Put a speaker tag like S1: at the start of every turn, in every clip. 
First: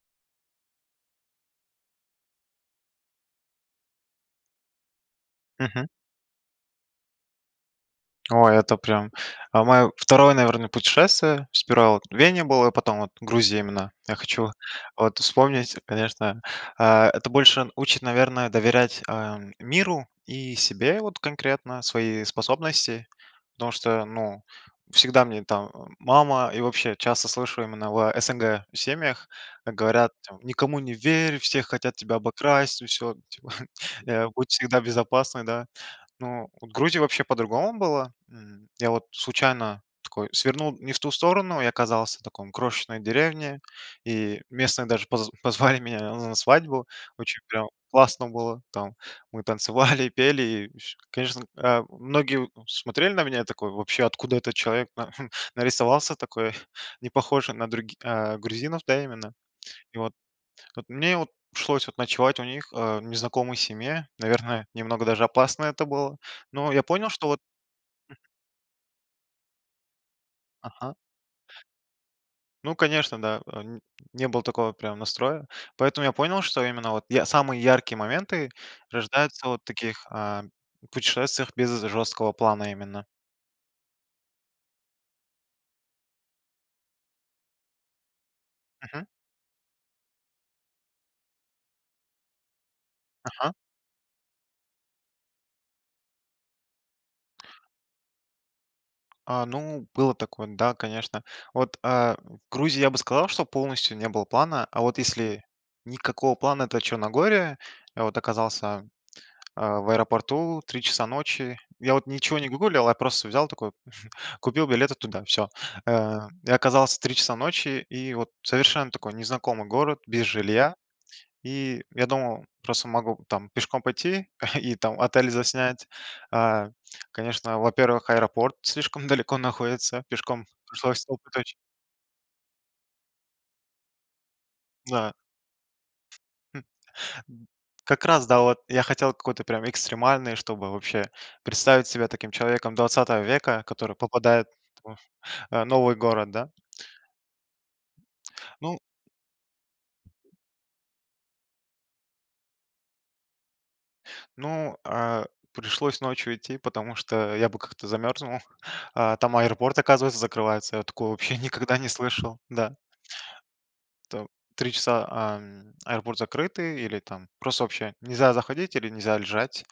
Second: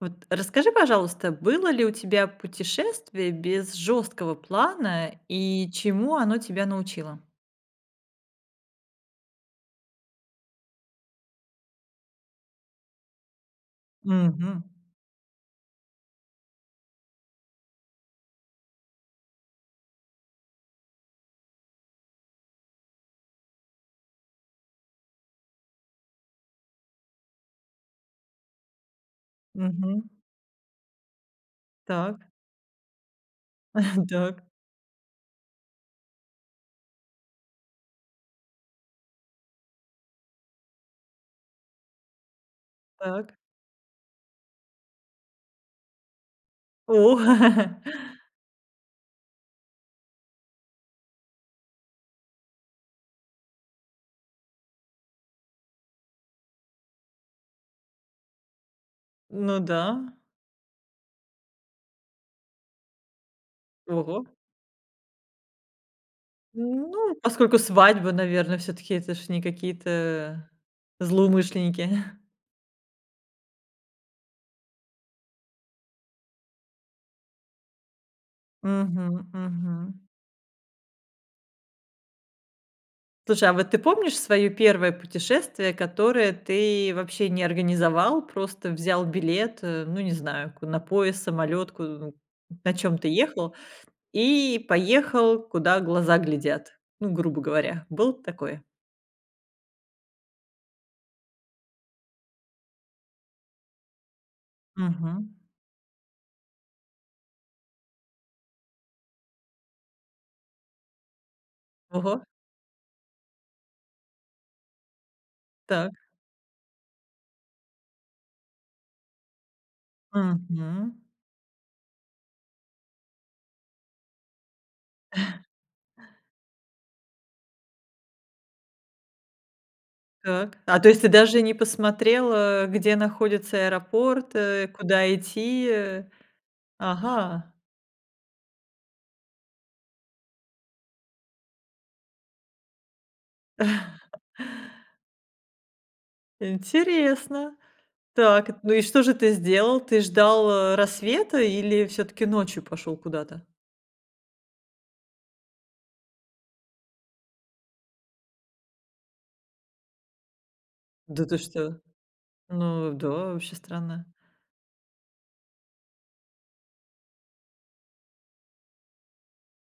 S1: Вот расскажи, пожалуйста, было ли у тебя путешествие без жёсткого плана, и
S2: Мгм.
S1: чему оно тебя научило?
S2: Ой, это прям А моё 2, наверно, путешествие, сперва вот в Вене был, а потом вот Грузия именно. Я хочу
S1: Мгм.
S2: вот вспомнить, конечно, э, это больше учит, наверное, доверять, э, миру и себе вот конкретно, свои способности. Потому что, ну, всегда мне там мама, и вообще часто слышу именно в СНГ семьях,
S1: Мгм.
S2: говорят там: "Никому не верь, все хотят тебя
S1: Так.
S2: обокрасть, и всё", типа, э,
S1: Дак.
S2: "Будь всегда безопасный", да. Ну вот в Грузии вообще по-другому было, м. Я вот случайно такой свернул не в ту сторону, и оказался в таком, крошечной
S1: Так.
S2: деревне, и местные даже поз позвали меня на свадьбу,
S1: О!
S2: очень прям классно было, там, мы танцевали, пели и с И конечно, э, многие, у, смотрели на меня такой, вообще: "Откуда этот человек на нарисовался такой, не похожий на други э, грузинов?" Да, именно.
S1: Ну
S2: И
S1: да.
S2: вот. Вот мне от пришлось ночевать у них, э, в незнакомой семье,
S1: Ого!
S2: наверное, немного даже опасно это было, но я понял
S1: Ну,
S2: что вот
S1: поскольку свадьба,
S2: Мгм.
S1: наверно, всё-таки это ж не какие-то
S2: Ага.
S1: злоумышленники.
S2: Ну конечно, да, э, м, не было такого прям настроя. Поэтому я понял, что именно вот я самые яркие моменты
S1: Мгм.
S2: рождаются вот в
S1: Мгм.
S2: таких, э, путешествиях без жесткого плана именно.
S1: Слушай, а вот ты помнишь своё 1 путешествие, которое ты вообще не организовал, просто взял
S2: Мгм.
S1: билет, э, ну не знаю, ку на поезд, самолёт, у на чём ты
S2: Ага.
S1: ехал, и поехал куда глаза глядят? Ну, грубо говоря, было такое?
S2: А, ну, было такое, да, конечно. Вот, э, в Грузии, я бы сказал, что полностью не было плана, а вот
S1: Мгм.
S2: если никакого плана- это Черногория, я вот оказался, э, в аэропорту, в 3 часа ночи, я вот
S1: Ого!
S2: ничего не гуглил, я просто взял такой купил билеты туда, всё.
S1: Так.
S2: Э, и оказался в 3 часа ночи, и вот совершенно такой незнакомый город, без жилья.
S1: Мгм.
S2: И я думал, просто могу там пешком пойти и там отель заснять. Э, конечно, во-первых, аэропорт слишком далеко находится, пешком
S1: Так, а, то есть
S2: пришлось.
S1: ты даже
S2: [unintelligible]
S1: не посмотрел, э, где находится аэропорт, э, куда
S2: Да.
S1: идти, э? Ага!
S2: Как раз, да, вот я хотел какой-то прям экстремальный, чтобы вообще представить себя таким человеком 20 века, который попадает т в новый город, да. Хм.
S1: Интересно. Так, ну
S2: Ну
S1: и что же ты сделал? Ты ждал, э, рассвета или всё-таки ночью пошел куда-то?
S2: Ну, э, пришлось ночью идти, потому что я бы как-то замерзнул. Э, там аэропорт, оказывается, закрывается, я такого
S1: Да
S2: вообще
S1: ты
S2: никогда
S1: что?
S2: не слышал, да.
S1: Ну да, вообще странно.
S2: То 3 часа, ам, аэропорт закрытый или там просто вообще нельзя заходить или нельзя лежать.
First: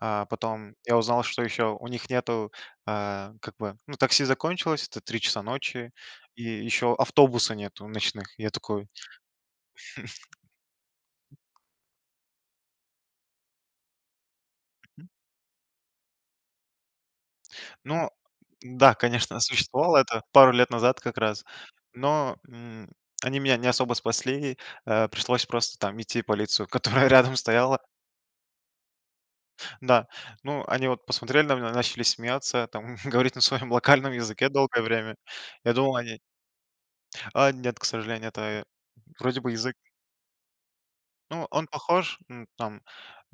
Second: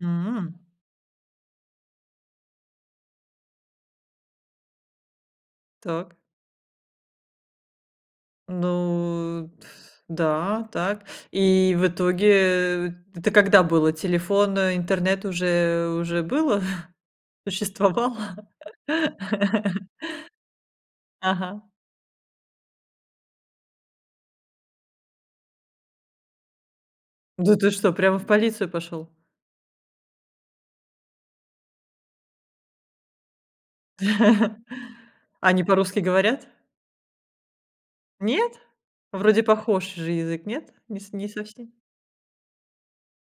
S2: А
S1: М
S2: потом я узнал что ещё у них нету, э, как бы, ну, такси закончилось, это 3 часа ночи,
S1: Так.
S2: и ещё автобуса нету ночных. Я такой
S1: Ну т да, так. И в итоге, э, это когда было? Телефон,
S2: Мгм.
S1: интернет уже уже было,
S2: Ну
S1: существовал?
S2: да, конечно, существовал, это пару лет назад как раз,
S1: Ага.
S2: но, м, они меня не особо спасли, э, пришлось просто там идти в полицию, которая рядом
S1: Да ты
S2: стояла.
S1: что, прямо в полицию пошел?
S2: Да, ну они вот посмотрели на меня, начали смеяться, там говорить на своем локальном языке долгое время.
S1: Они
S2: Я думал
S1: по-русски
S2: они
S1: говорят?
S2: А нет, к сожалению, это
S1: Нет?
S2: й вроде
S1: Вроде
S2: бы язык
S1: похож же язык, нет? Не с не
S2: Ну он
S1: совсем.
S2: похож н там.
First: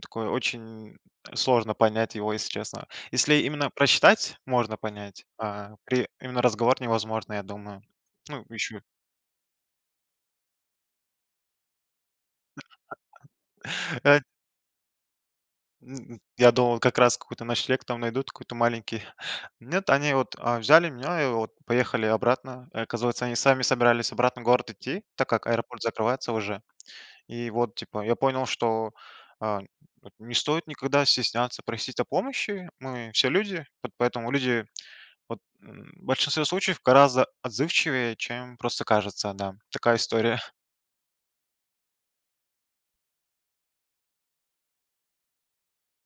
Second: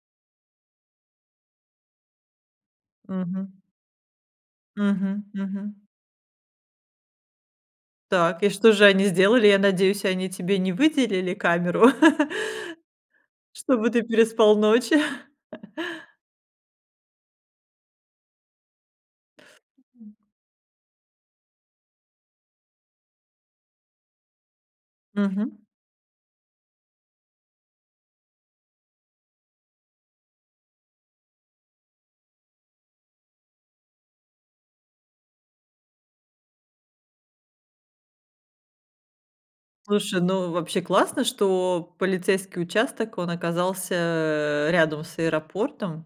S2: Такой, очень сложно понять его, если честно. Если
S1: Мгм.
S2: именно прочитать- можно
S1: Мгм,
S2: понять.
S1: мгм.
S2: А при именно разговор невозможно, я думаю. Ну,
S1: Так, и что
S2: ещё
S1: же они сделали? Я надеюсь, они тебе не выделили камеру? Чтобы ты
S2: Э
S1: переспал ночь?
S2: М, я думал, как раз какой-то ночлег там найдут, какой-то маленький. Нет, они вот, э, взяли меня и вот поехали обратно. Оказывается, они сами собирались обратно в город идти, так как
S1: Мгм.
S2: аэропорт закрывается уже. И вот типа я понял, что, э, не стоит никогда стесняться просить о помощи, мы все люди, по поэтому люди вот, м, в большинстве случаев гораздо отзывчивее, чем просто кажется, да. Такая
S1: Слушай,
S2: история.
S1: ну вообще классно, что полицейский участок, он оказался, э, рядом с аэропортом,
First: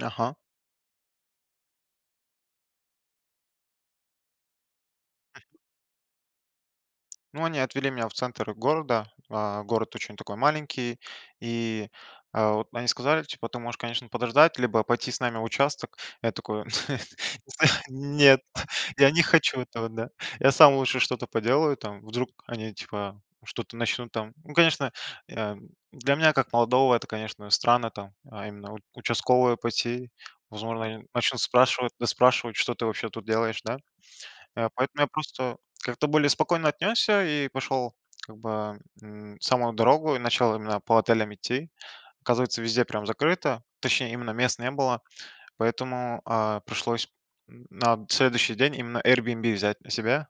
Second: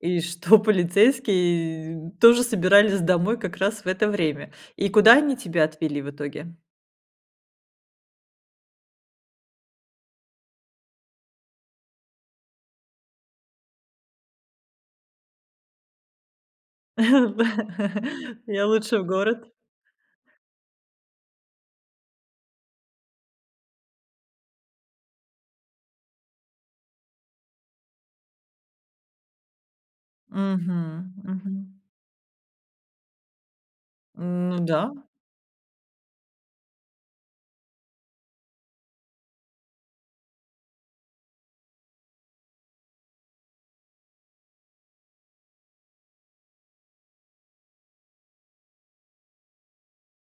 S1: и что полицейские тоже собирались домой как раз в это время. И куда они тебя отвели в итоге?
S2: Ну, они отвели меня в центр города, а город очень такой маленький, и, а, вот, они сказали, типа: "Ты можешь, конечно, подождать либо пойти с нами в участок". Я такой: "Нет,
S1: Я лучше в
S2: я не
S1: город.
S2: хочу этого", да, я сам лучше что-то поделаю там, вдруг они, типа, что-то начнут там. Ну, конечно, я для меня как молодого это, конечно, странно там. А именно в участковые пойти возможно, они
S1: Мгм,
S2: начнут
S1: мгм.
S2: спрашивать, выспрашивать: "Что ты вообще тут делаешь, да?"
S1: Ну
S2: А
S1: да.
S2: поэтому я просто как-то более спокойно отнесся и пошел, как бы, м, в самую дорогу, и начал именно по отелям идти. Оказывается, везде прям закрыто, точнее, именно мест не было, поэтому, а, пришлось на следующий день именно Airbnb взять на себя.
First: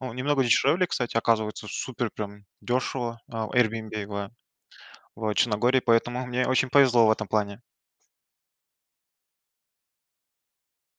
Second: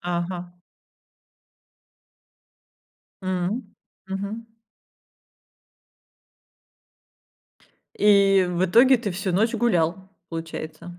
S2: Ну, немного
S1: Ага.
S2: дешевле, кстати, оказывается, супер прям дешево, а,
S1: М,
S2: Airbnb [unintelligible]
S1: мгм.
S2: вот в Черногории, поэтому мне очень повезло в этом плане.
S1: И в итоге ты всю ночь гулял, получается.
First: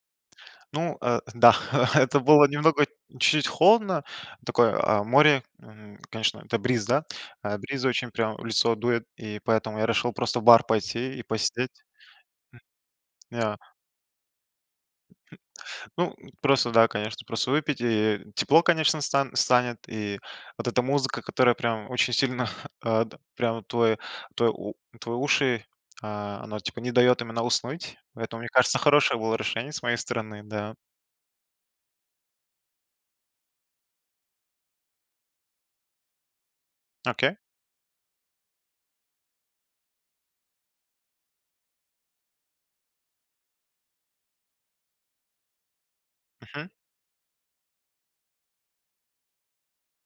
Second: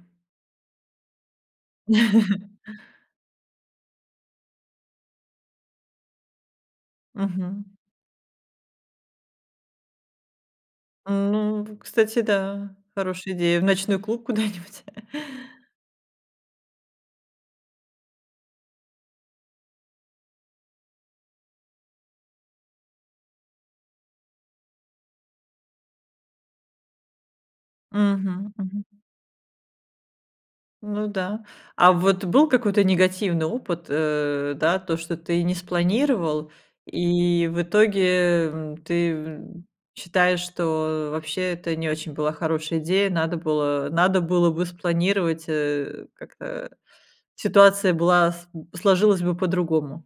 S2: Ну, э, да, это было немного чуть-чуть холодно, такое, а, море, м, конечно, это бриз, да? А
S1: Мгм.
S2: бриз очень прямо в лицо дует, и поэтому я решил просто в бар пойти и
S1: Ну,
S2: посидеть.
S1: в кстати, да, хорошая
S2: М. Ме а.
S1: идея, в ночной клуб куда-нибудь.
S2: Ну, м, просто да, конечно, просто выпить, и тепло, конечно, стан станет, и вот эта музыка, которая прям очень сильно, а, да, прямо вот твой твой у твои уши, а она, типа, не дает именно уснуть, поэтому, мне
S1: Мгм,
S2: кажется,
S1: мгм.
S2: хорошее было решение с моей стороны, да.
S1: Ну да. А вот был какой-то негативный опыт, э, да, то, что ты не спланировал,
S2: Окей.
S1: и в итоге, эм, ты, ум, считаешь, что вообще это не очень была хорошая идея, надо было надо было бы спланировать, э,
S2: Мгм.
S1: как-то, ситуация была сложилась бы по-другому.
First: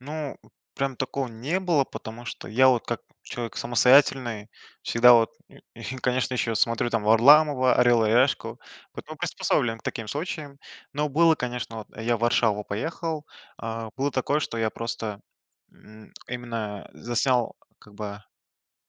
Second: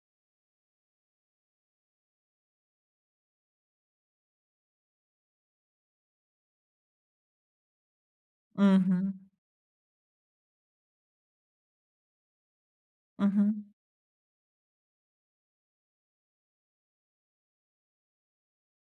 S2: Ну, прям такого не было, потому что я, вот, как человек самостоятельный, всегда, вот, и и конечно, еще, смотрю там Варламова, "Орел и решку",
S1: Мгм.
S2: потом приспособлен к таким случаям. Но было, конечно, вот, я в Варшаву поехал,
S1: Мгм.
S2: э, было такое, что я просто, м, именно, э, заснял, как бы,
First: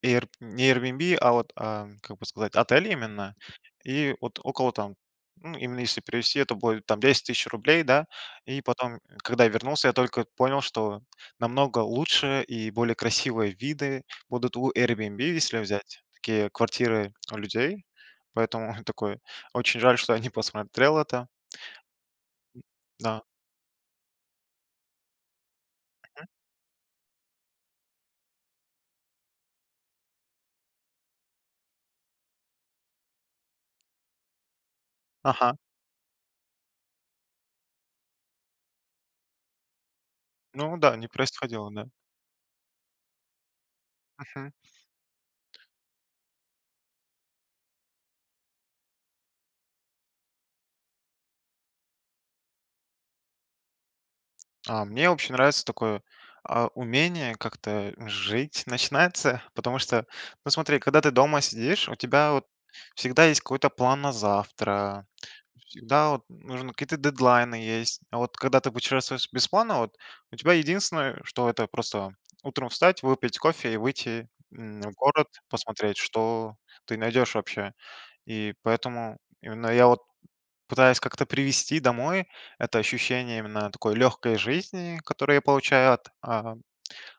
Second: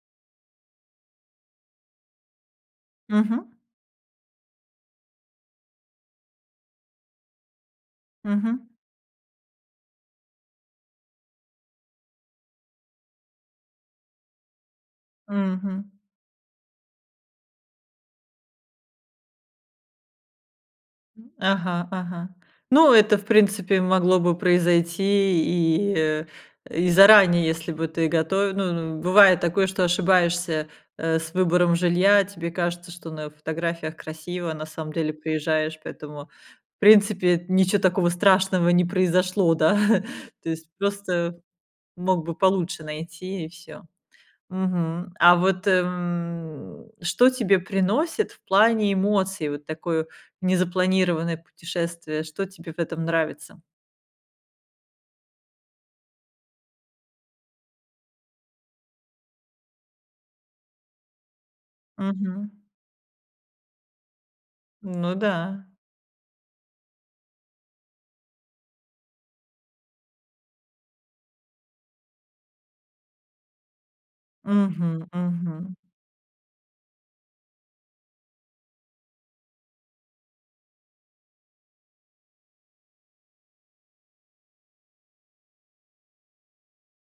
S2: эйрб не "Эйрбиэнби", а, вот, э, как бы сказать, отель именно,
S1: Мгм.
S2: и вот около, там, ну, именно если привезти, то будет там 10 тыщ рублей, да. И
S1: Мгм.
S2: потом, когда вернулся, я только понял, что намного лучше и более красивые виды будут у "Эйрбиэнби", если
S1: Мгм.
S2: взять такие квартиры у людей, поэтому такой: "Очень жаль, что я не посмотрел это".
S1: Ага, ага.
S2: М.
S1: Ну это,
S2: Да.
S1: в принципе, могло бы произойти и,
S2: Мгм.
S1: э, и заранее, если бы ты гото ну ну, бывает такое, что ошибаешься, э, с выбором жилья, тебе кажется, что на фотографиях красиво, а на самом деле
S2: Ага.
S1: приезжаешь поэтому, в принципе, ничего такого страшного не произошло, да? То есть
S2: Ну да, не
S1: просто
S2: происходило, да.
S1: мог бы получше найти и всё.
S2: Мгм.
S1: Мгм. А вот, м, что тебе приносит в плане эмоций, вот такое незапланированное путешествие? Что тебе в этом нравится?
S2: А мне вообще нравится такое, а, умение как-то, э, жить начинается, потому что, ну смотри, когда ты дома сидишь, у тебя, вот,
S1: Мгм.
S2: всегда есть какой-то план на завтра,
S1: Ну да.
S2: всегда, вот, нужно какие-то дедлайны есть. А, вот, когда ты путешествуешь без планов, вот, у тебя единственное, э, что это просто утром встать, выпить кофе и выйти, м, в
S1: Мгм
S2: город,
S1: мгм.
S2: посмотреть, что ты найдешь вообще. И поэтому именно я, вот, пытаюсь как-то привести домой это ощущение именно такой легкой жизни, которую я получаю от, а,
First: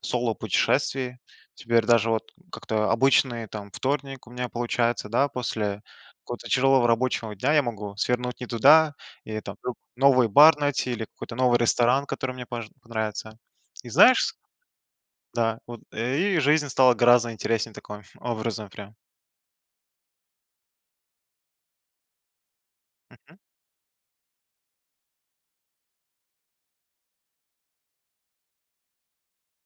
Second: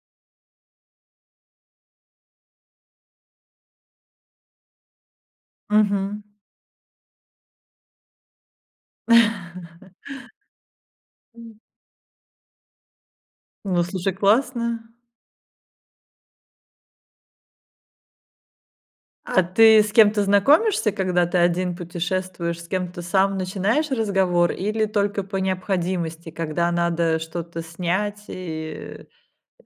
S2: соло-путешествий. Теперь даже вот как-то обычный, там, вторник у меня получается, да, после
S1: Мгм.
S2: какого-то тяжелого рабочего дня я могу свернуть не туда. И, там, лю новый бар найти, или какой-то
S1: М.
S2: новый ресторан, который мне может понравится.
S1: Во,
S2: И
S1: слушай,
S2: знаешь, ск
S1: классно!
S2: Да, вот. Э, и жизнь стала гораздо интереснее таком ф образом, прям.
S1: А ты с кем-то знакомишься, когда ты один путешествуешь? С кем-то
S2: Мгм.
S1: сам начинаешь разговор, или только по необходимости? Когда надо что-то снять, и,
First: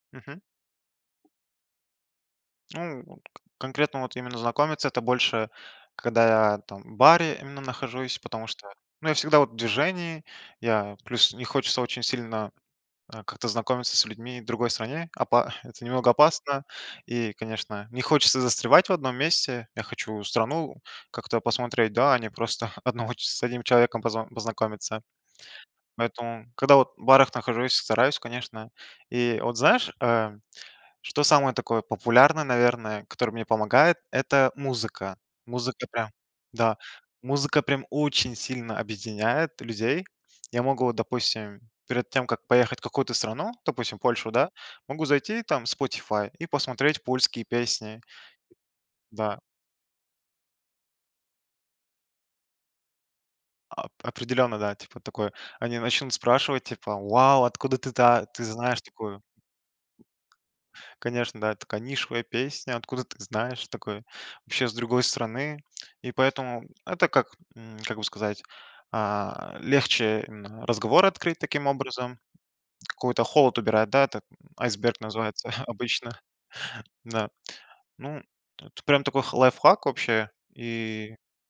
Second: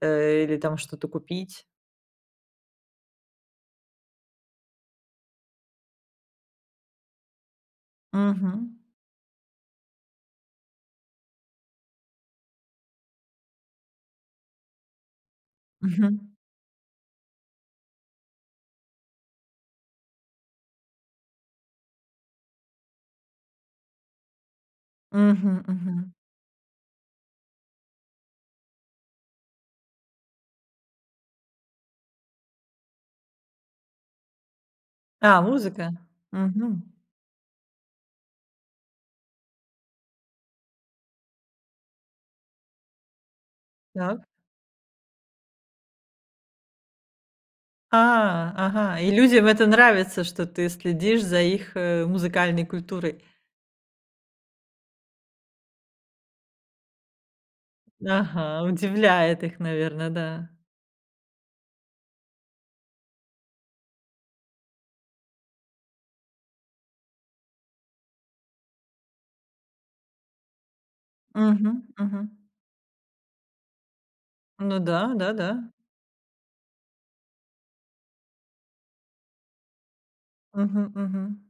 S1: э,
S2: Мгм.
S1: э или там что-то купить?
S2: Ну, вот. К конкретно, вот, именно знакомиться- это больше, когда я, там, в баре именно нахожусь. Потому что,
S1: Мгм.
S2: ну, я всегда, вот, в движении. Я, плюс, не хочется очень сильно, э, как-то знакомиться с людьми в другой стране. Опа это немного
S1: Мгм.
S2: опасно, и, конечно, не хочется застревать в одном месте. Я хочу страну как-то посмотреть, да, а не просто одного ч с одним человеком поз познакомиться.
S1: Мгм, мгм.
S2: Поэтому, когда, вот, в барах нахожусь, стараюсь, конечно. И вот знаешь, э, что самое такое популярное, наверное, которое мне помогает- это музыка.
S1: А,
S2: Музыка,
S1: музыка,
S2: прям, да,
S1: мгм.
S2: музыка, прям, очень сильно объединяет людей. Я могу, допустим, перед тем как поехать в какую-то страну, допустим,
S1: Так.
S2: Польшу, да. Могу зайти, там, в Spotify, и посмотреть польские песни.
S1: А, ага, и
S2: Да.
S1: людям это нравится, что ты следишь за их, э, музыкальной культурой.
S2: А ап определенно да, типа такой, они начнут спрашивать типа: "Вау, откуда ты та ты
S1: Ага,
S2: знаешь такую?"
S1: удивляет их наверно, да.
S2: Конечно, да: "Такая нишевая песня, откуда ты знаешь, такой, вообще с другой страны". И поэтому это как, м, как бы сказать, а, легче именно разговор открыть таким
S1: Мгм,
S2: образом.
S1: мгм.
S2: Какой-то холод убирает, да, это
S1: Ну
S2: айсберг
S1: да,
S2: называется
S1: да-да.
S2: обычно. Да, ну это прям такой х лайфхак вообще.
S1: Мгм,
S2: И
S1: мгм.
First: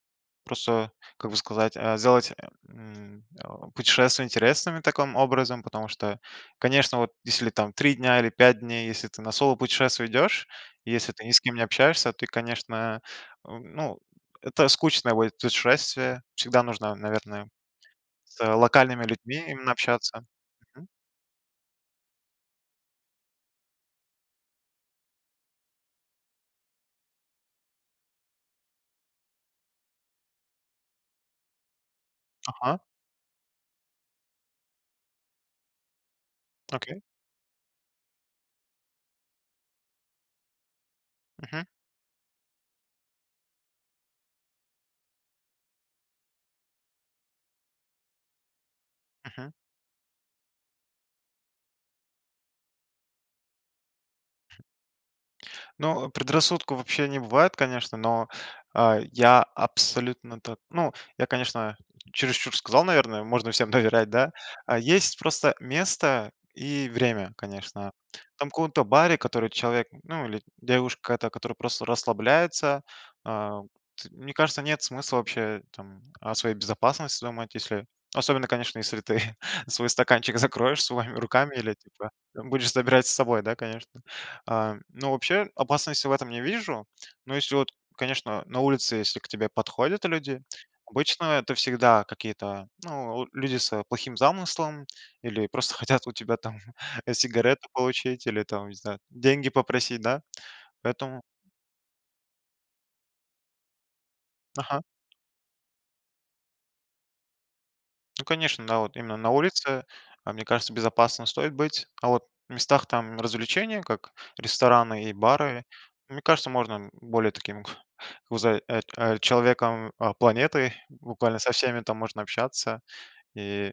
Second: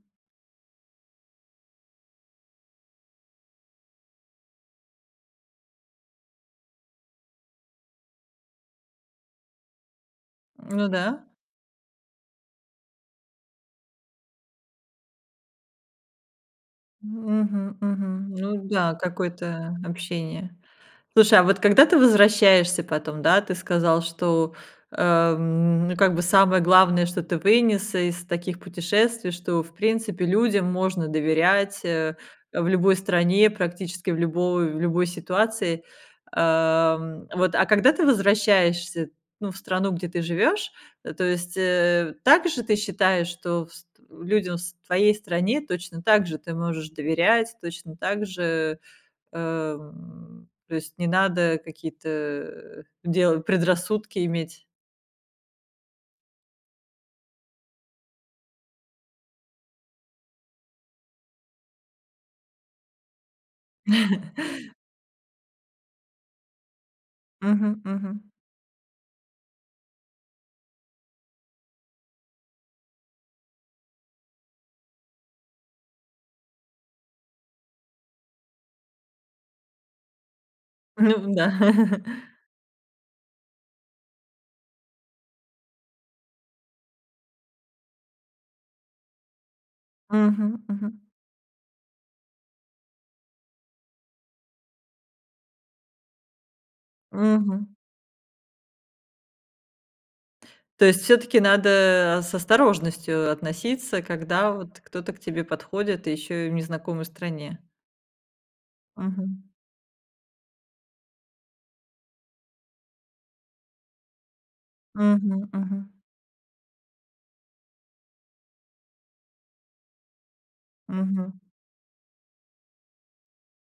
S2: просто, как бы сказать, э сделать, м, э, путешествие интересным таким образом. Потому что, конечно, вот если там 3 дня или 5 дней, если ты на соло путешествие идешь.
S1: М, ну
S2: Если
S1: да.
S2: ты ни с кем не общаешься, ты, конечно, э, ну это скучное будет путешествие, всегда нужно, наверное,
S1: Мгм, мгм.
S2: с
S1: Ну да.
S2: локальными людьми именно
S1: Какое-то, э,
S2: общаться.
S1: общение.
S2: Мгм.
S1: Слушай, а вот когда ты возвращаешься потом, да, ты сказал что, э, м, как бы, самое главное, что ты вынес из таких путешествий, что в принципе людям можно доверять, э, в
S2: Ага.
S1: любой стране, практически в любой любой ситуации.
S2: Окей.
S1: Эм, вот, а, когда ты возвращаешься, ну, в страну, где ты живёшь, э, то есть,
S2: Мгм.
S1: э, также ты считаешь, что вс в людям в твоей стране точно так же ты можешь доверять? Точно так же, э,
S2: Мгм.
S1: м, то есть не надо какие-то, э, делать, предрассудки иметь?
S2: Ну, предрассудков, вообще, не бывает конечно. Но, э, я абсолютно так ну, я, конечно, чересчур сказал, наверное, "Можно всем доверять", да, э, есть просто место и время
S1: Мгм,
S2: конечно.
S1: мгм.
S2: Там, в ком-то баре, который человек ну или девушка, та, которая просто расслабляется, э, т мне кажется нет смысла вообще, там, о своей безопасности думать. Если особенно, конечно, если ты свой стаканчик закроешь своими
S1: Ну да.
S2: руками, или, типа, будешь забирать с собой, да, конечно. А, ну вообще опасности в этом не вижу, но если, вот, конечно на улице, если к тебе подходят люди.
S1: Мгм, мгм.
S2: Обычно это всегда какие-то, ну, э, люди с плохим замыслом, или просто хотят у тебя, там, сигареты
S1: Мгм.
S2: получить, или, там, не знаю, деньги попросить, да,
S1: То есть
S2: поэтому
S1: всё-таки надо, э, с осторожностью относиться, когда, вот,
S2: Ага.
S1: кто-то к тебе подходит, ещё и в незнакомой стране?
S2: Ну конечно, да. Вот именно на
S1: Мгм.
S2: улице, э, мне кажется, безопасно стоит быть. А вот в местах, там, развлечения, как рестораны и
S1: Мгм,
S2: бары,
S1: мгм.
S2: мне кажется, можно, м, более таким вза ат человеком планеты,
S1: Мгм.
S2: буквально со всеми там можно общаться и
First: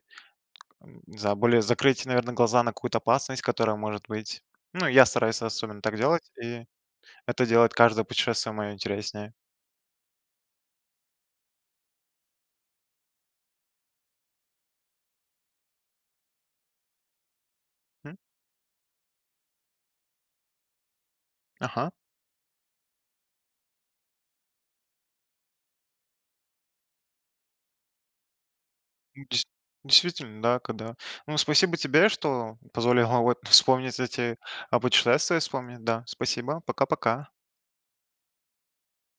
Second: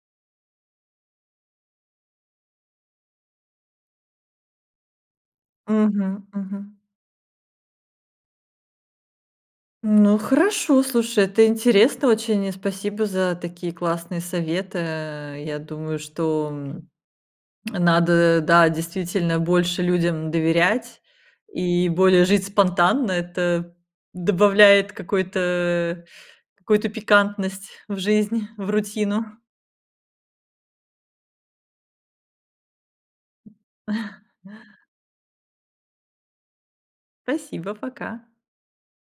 S2: не знаю, более закрыть, наверно, глаза на какую-то опасность, которая может быть. Ну я стараюсь особенно так делать,
S1: Мгм,
S2: и
S1: мгм.
S2: это делает каждое путешествие моё интереснее.
S1: Ну хорошо, слушай, это интересно очень. И спасибо за такие классные советы, э, я думаю, что, м,
S2: М.
S1: надо да действительно больше людям доверять, и
S2: Ага.
S1: более жить спонтанно. Это добавляет какой-то, э, какую-то пикантность в жизнь, в рутину.
S2: Дейс действительно, да, когда. Ну спасибо тебе, что позволила вот вспомнить эти, о путешествиях вспомнить, да. Спасибо. Пока-пока.
S1: Спасибо, пока!